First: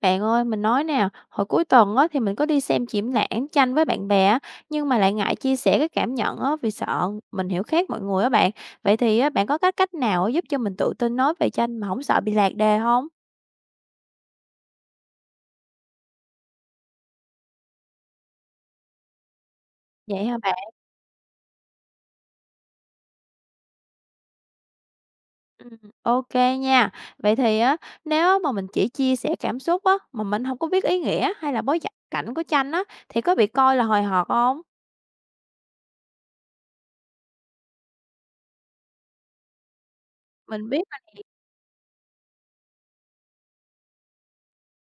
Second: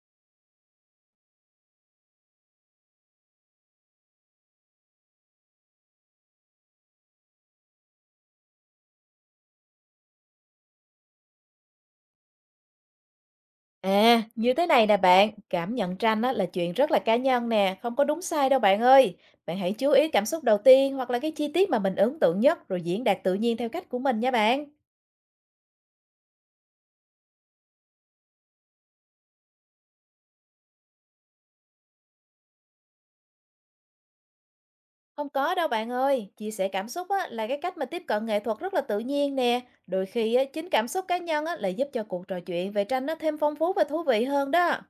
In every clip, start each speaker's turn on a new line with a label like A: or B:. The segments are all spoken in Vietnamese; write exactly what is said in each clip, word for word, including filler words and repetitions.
A: Bạn ơi, mình nói nè, hồi cuối tuần á, thì mình có đi xem triển lãm tranh với bạn bè á, nhưng mà lại ngại chia sẻ cái cảm nhận á, vì sợ mình hiểu khác mọi người á bạn. Vậy thì á, bạn có cách cách nào giúp cho mình tự tin nói về tranh mà không sợ bị lạc đề không?
B: À, như thế này nè bạn, cảm nhận tranh á, là chuyện rất là cá nhân nè, không có đúng sai đâu bạn ơi. Bạn hãy chú ý
A: Vậy
B: cảm
A: hả
B: xúc
A: bạn?
B: đầu tiên hoặc là cái chi tiết mà mình ấn tượng nhất rồi diễn đạt tự nhiên theo cách của mình nha bạn.
A: Ừ, ok nha. Vậy thì á, nếu mà mình chỉ chia sẻ cảm xúc á, mà mình không có biết ý nghĩa hay là bối cảnh của tranh á, thì có bị coi là hời hợt không?
B: Không có đâu bạn ơi, chia sẻ cảm xúc á, là cái cách mà tiếp cận nghệ thuật rất là tự nhiên nè. Đôi khi á,
A: Mình
B: chính
A: biết.
B: cảm xúc cá nhân á, là giúp cho cuộc trò chuyện về tranh nó thêm phong phú và thú vị hơn đó.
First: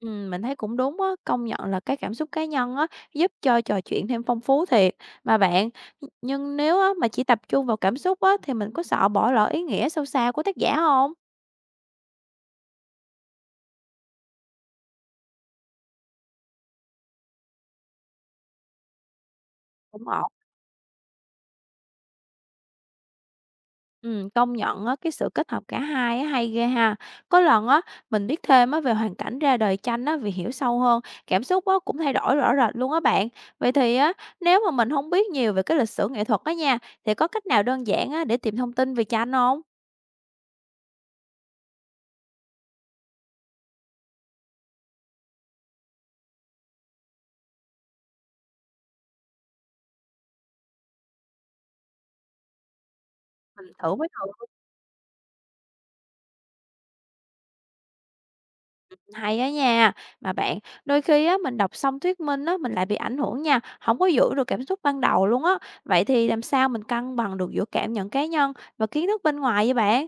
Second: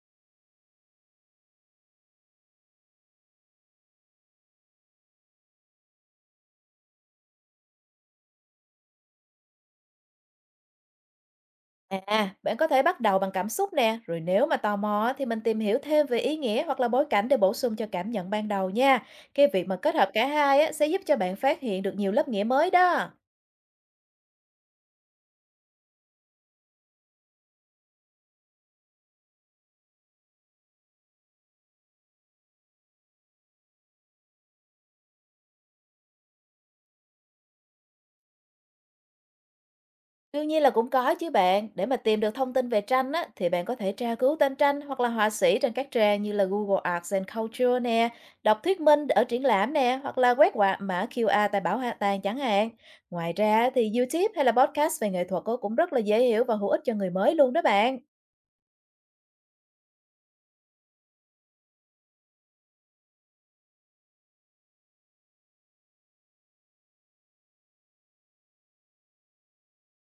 A: Ừm, mình thấy cũng đúng á, công nhận là cái cảm xúc cá nhân á, giúp cho trò chuyện thêm phong phú thiệt. Mà bạn, nh nhưng nếu á mà chỉ tập trung vào cảm xúc á, thì mình có sợ bỏ lỡ ý nghĩa sâu xa của tác giả không?
B: À, bạn có thể bắt đầu bằng cảm xúc nè, rồi nếu mà tò mò á, thì mình tìm hiểu thêm về ý nghĩa hoặc là bối cảnh để bổ sung cho cảm nhận ban đầu nha. Cái việc mà kết
A: Cũng
B: hợp
A: ổn.
B: cả hai á, sẽ giúp cho bạn phát hiện được nhiều lớp nghĩa mới đó.
A: Ừm, công nhận á, cái sự kết hợp cả hai á hay ghê ha. Có lần á, mình biết thêm á về hoàn cảnh ra đời tranh á, vì hiểu sâu hơn, cảm xúc á cũng thay đổi rõ rệt luôn á bạn. Vậy thì á, nếu mà mình không biết nhiều về cái lịch sử nghệ thuật á nha, thì có cách nào đơn giản á để tìm thông tin về tranh không?
B: Đương nhiên là cũng có chứ bạn, để mà tìm được thông tin về tranh á, thì bạn có thể tra cứu tên tranh hoặc là họa sĩ trên các trang như là Google Arts and Culture nè, đọc thuyết minh ở triển lãm nè, hoặc là quét qua mã quy rờ tại bảo tàng chẳng hạn. Ngoài ra
A: Mình
B: thì
A: thử mới
B: YouTube hay
A: được.
B: là podcast về nghệ thuật á, cũng rất là dễ hiểu và hữu ích cho người mới luôn đó bạn.
A: Hay á nha, mà bạn, đôi khi á mình đọc xong thuyết minh á mình lại bị ảnh hưởng nha, không có giữ được cảm xúc ban đầu luôn á. Vậy thì làm sao mình cân bằng được giữa cảm nhận cá nhân và kiến thức bên ngoài vậy bạn?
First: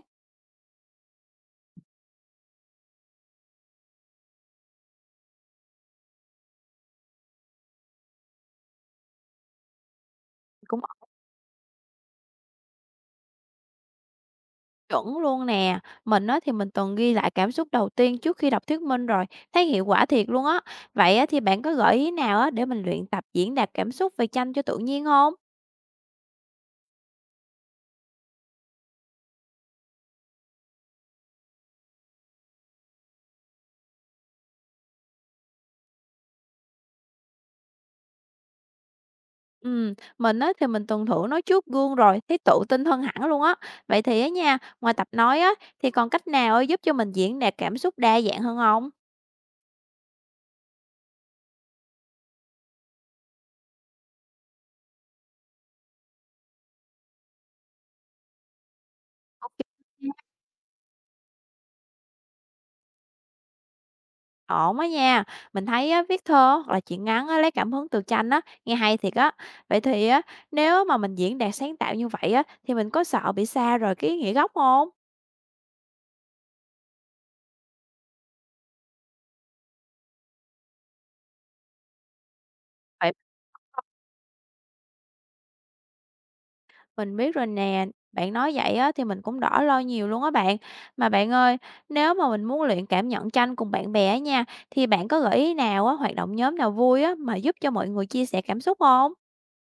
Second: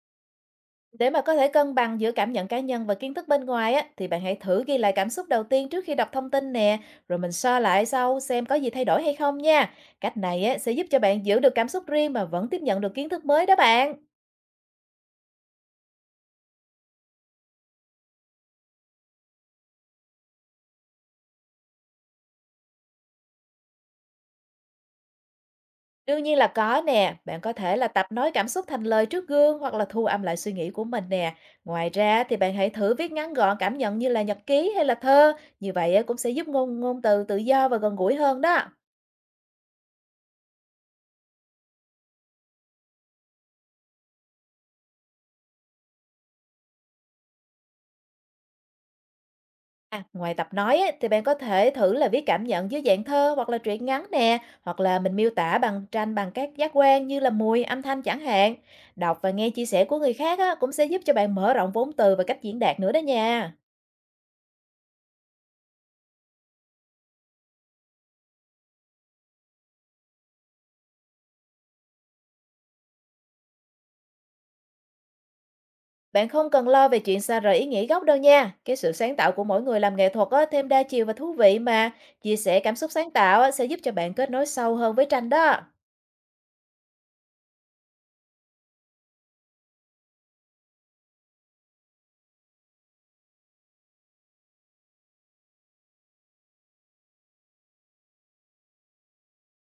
B: Để mà có thể cân bằng giữa cảm nhận cá nhân và kiến thức bên ngoài á, thì bạn hãy thử ghi lại cảm xúc đầu tiên trước khi đọc thông tin nè, rồi mình so lại sau xem có gì thay đổi hay không nha. Cách này á, sẽ
A: Cũng
B: giúp cho bạn giữ được cảm xúc riêng mà vẫn tiếp nhận được kiến thức mới đó bạn.
A: chuẩn luôn nè. Mình á thì mình từng ghi lại cảm xúc đầu tiên trước khi đọc thuyết minh rồi, thấy hiệu quả thiệt luôn á. Vậy á thì bạn có gợi ý nào á để mình luyện tập diễn đạt cảm xúc về tranh cho tự nhiên không?
B: Đương nhiên là có nè, bạn có thể là tập nói cảm xúc thành lời trước gương hoặc là thu âm lại suy nghĩ của mình nè. Ngoài ra thì bạn hãy thử viết ngắn gọn cảm nhận như là nhật ký hay là thơ, như vậy á, cũng sẽ giúp ngôn ngôn từ tự do và gần gũi hơn đó.
A: Ừm, mình á thì mình tuần thủ nói trước gương rồi, thấy tự tin hơn hẳn luôn á. Vậy thì á nha, ngoài tập nói á, thì còn cách nào á giúp cho mình diễn đạt cảm xúc đa dạng hơn không?
B: À, ngoài tập nói á, thì bạn có thể thử là viết cảm nhận dưới dạng thơ hoặc là truyện ngắn nè, hoặc là mình miêu tả bằng tranh bằng các giác quan như là mùi, âm thanh chẳng hạn. Đọc và nghe
A: Ok.
B: chia sẻ của người khác á, cũng sẽ giúp cho bạn mở rộng vốn từ và cách diễn đạt nữa đó nha.
A: Ổn á nha, mình thấy á, viết thơ hoặc là truyện ngắn á, lấy cảm hứng từ tranh á, nghe hay thiệt á. Vậy thì á, nếu mà mình diễn đạt sáng tạo như vậy á, thì mình có sợ bị xa rời cái ý nghĩa gốc không?
B: Bạn không cần lo về chuyện xa rời ý nghĩa gốc đâu nha. Cái sự sáng tạo của mỗi người làm nghệ thuật á, thêm đa chiều và thú vị mà. Chia sẻ cảm xúc sáng tạo á, sẽ giúp cho bạn kết nối sâu hơn với tranh đó.
A: Mình biết rồi nè, bạn nói vậy á thì mình cũng đỡ lo nhiều luôn á bạn. Mà bạn ơi, nếu mà mình muốn luyện cảm nhận tranh cùng bạn bè á nha, thì bạn có gợi ý nào á, hoạt động nhóm nào vui á mà giúp cho mọi người chia sẻ cảm xúc không?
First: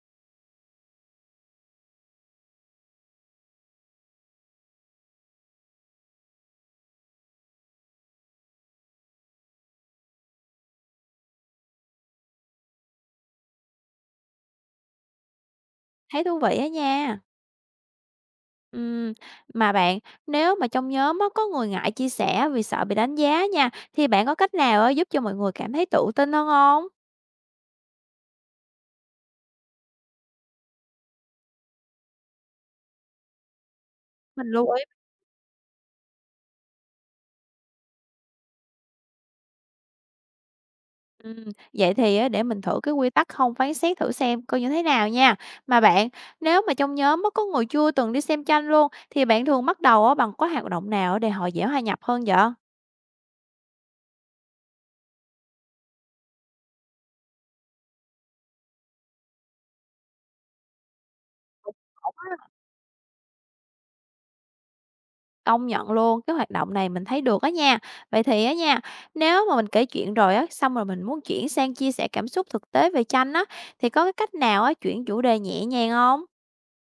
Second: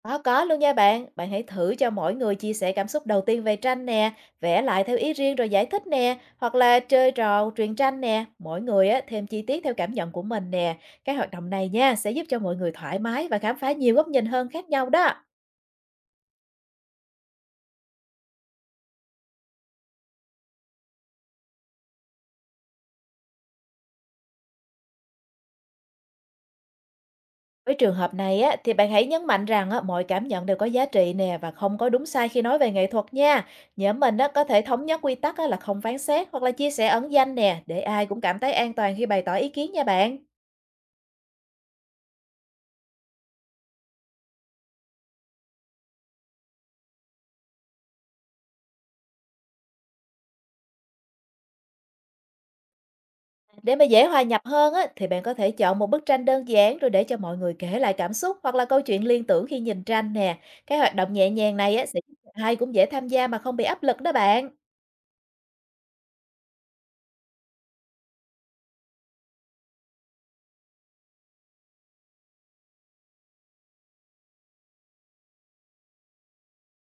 B: Có, có luôn nha bạn. Bạn hãy thử cho mỗi người chia sẻ cảm xúc đầu tiên về tranh nè, vẽ lại theo ý riêng rồi giải thích nè, hoặc là chơi trò truyền tranh nè. Mỗi người á, thêm chi tiết theo cảm nhận của mình nè. Cái hoạt động này nha sẽ giúp cho mọi người thoải mái và khám phá nhiều góc nhìn hơn khác nhau đó.
A: Thấy thú vị á nha. Ừm, mà bạn, nếu mà trong nhóm á có người ngại chia sẻ vì sợ bị đánh giá nha, thì bạn có cách nào á giúp cho mọi người cảm thấy tự tin hơn không?
B: Với trường hợp này á, thì bạn hãy nhấn mạnh rằng á, mọi cảm nhận đều có giá trị nè và không có đúng sai khi nói về nghệ thuật nha. Nhóm mình á, có
A: Mình
B: thể
A: luôn.
B: thống nhất quy tắc á, là không phán xét hoặc là chia sẻ ẩn danh nè để ai cũng cảm thấy an toàn khi bày tỏ ý kiến nha bạn.
A: Ừm, Vậy thì á, để mình thử cái quy tắc không phán xét thử xem coi như thế nào nha. Mà bạn, nếu mà trong nhóm á, có người chưa từng đi xem tranh luôn thì bạn thường bắt đầu á, bằng cái hoạt động nào để họ dễ hòa nhập hơn vậy?
B: Để mà dễ hòa nhập hơn á, thì bạn có thể chọn một bức tranh đơn giản rồi để cho mọi người kể lại cảm xúc hoặc là câu chuyện liên tưởng khi nhìn tranh nè. Cái hoạt động nhẹ nhàng này á, sẽ giúp ai cũng dễ tham gia mà không bị áp lực đó bạn.
A: Công nhận luôn, cái hoạt động này mình thấy được á nha. Vậy thì á nha, nếu mà mình kể chuyện rồi á, xong rồi mình muốn chuyển sang chia sẻ cảm xúc thực tế về tranh á, thì có cái cách nào á, chuyển chủ đề nhẹ nhàng không?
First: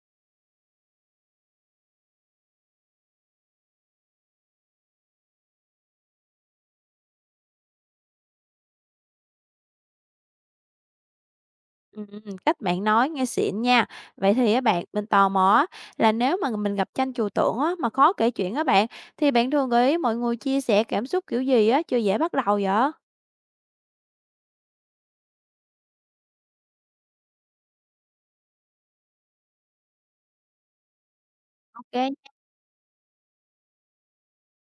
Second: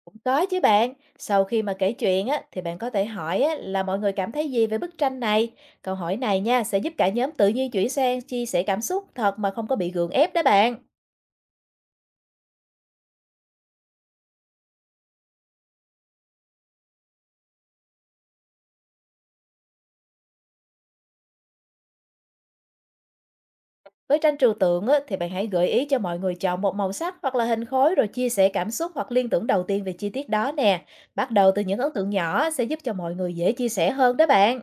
B: Cũng có chứ bạn, sau khi mà kể chuyện á, thì bạn có thể hỏi á, là mọi người cảm thấy gì về bức tranh này. Câu hỏi này nha sẽ giúp cả nhóm tự nhiên chuyển sang chia sẻ cảm xúc thật mà không có bị gượng ép đó bạn.
A: Ừm, Cách bạn nói nghe xịn nha. Vậy thì á bạn, mình tò mò á, là nếu mà mình gặp tranh chùa tượng á, mà khó kể chuyện á bạn, thì bạn thường gợi ý mọi người chia sẻ cảm xúc kiểu gì á, chưa dễ bắt đầu vậy?
B: Với tranh trừu tượng á, thì bạn hãy gợi ý cho mọi người chọn một màu sắc hoặc là hình khối rồi chia sẻ cảm xúc hoặc liên tưởng đầu tiên về chi tiết đó nè. Bắt đầu từ những ấn
A: Ok,
B: tượng nhỏ sẽ giúp cho mọi người dễ chia sẻ hơn đó bạn.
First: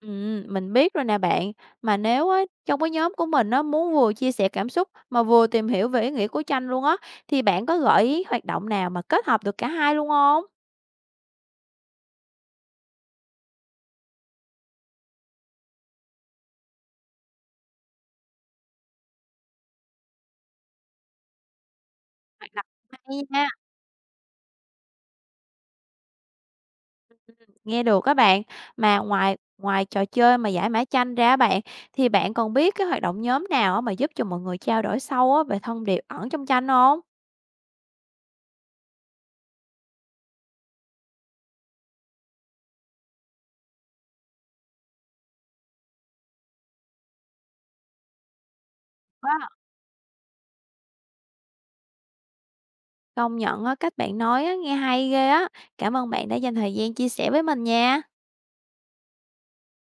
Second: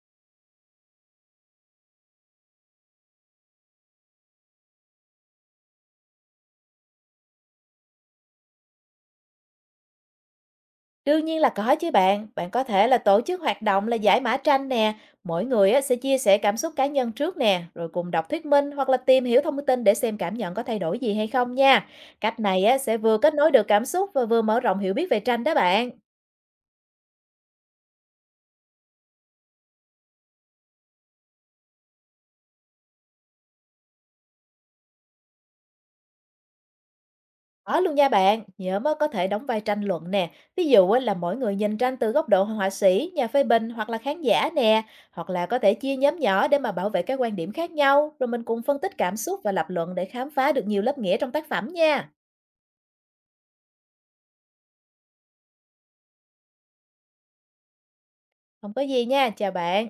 A: Ừm, mình biết rồi nè bạn. Mà nếu á, trong cái nhóm của mình á, muốn vừa chia sẻ cảm xúc mà vừa tìm hiểu về ý nghĩa của tranh luôn á, thì bạn có gợi ý hoạt động nào mà kết hợp được cả hai luôn không?
B: Đương nhiên là có chứ bạn. Bạn có thể là tổ chức hoạt động là giải mã tranh nè. Mỗi người á, sẽ chia sẻ cảm xúc cá nhân trước nè, rồi cùng đọc thuyết minh hoặc là tìm hiểu thông tin để xem cảm nhận có thay đổi gì hay không nha. Cách
A: Hoạt
B: này
A: động
B: á, sẽ
A: hay
B: vừa kết
A: nha.
B: nối được cảm xúc và vừa mở rộng hiểu biết về tranh đó bạn.
A: Nghe được các bạn. Mà ngoài ngoài trò chơi mà giải mã tranh ra á bạn, thì bạn còn biết cái hoạt động nhóm nào á mà giúp cho mọi người trao đổi sâu á về thông điệp ẩn trong tranh không?
B: Có luôn nha bạn, nhóm á, có thể đóng vai tranh luận nè, ví dụ á, là mỗi người nhìn tranh từ góc độ họa sĩ, nhà phê bình hoặc là khán giả nè, hoặc là có thể chia nhóm nhỏ để mà bảo vệ các quan điểm khác nhau, rồi mình cùng phân tích cảm xúc
A: Wow!
B: và lập luận để khám phá được nhiều lớp nghĩa trong tác phẩm nha.
A: Công nhận á, cách bạn nói á nghe hay ghê á. Cảm ơn bạn đã dành thời gian chia sẻ với mình nha.
B: Không có gì nha, chào bạn.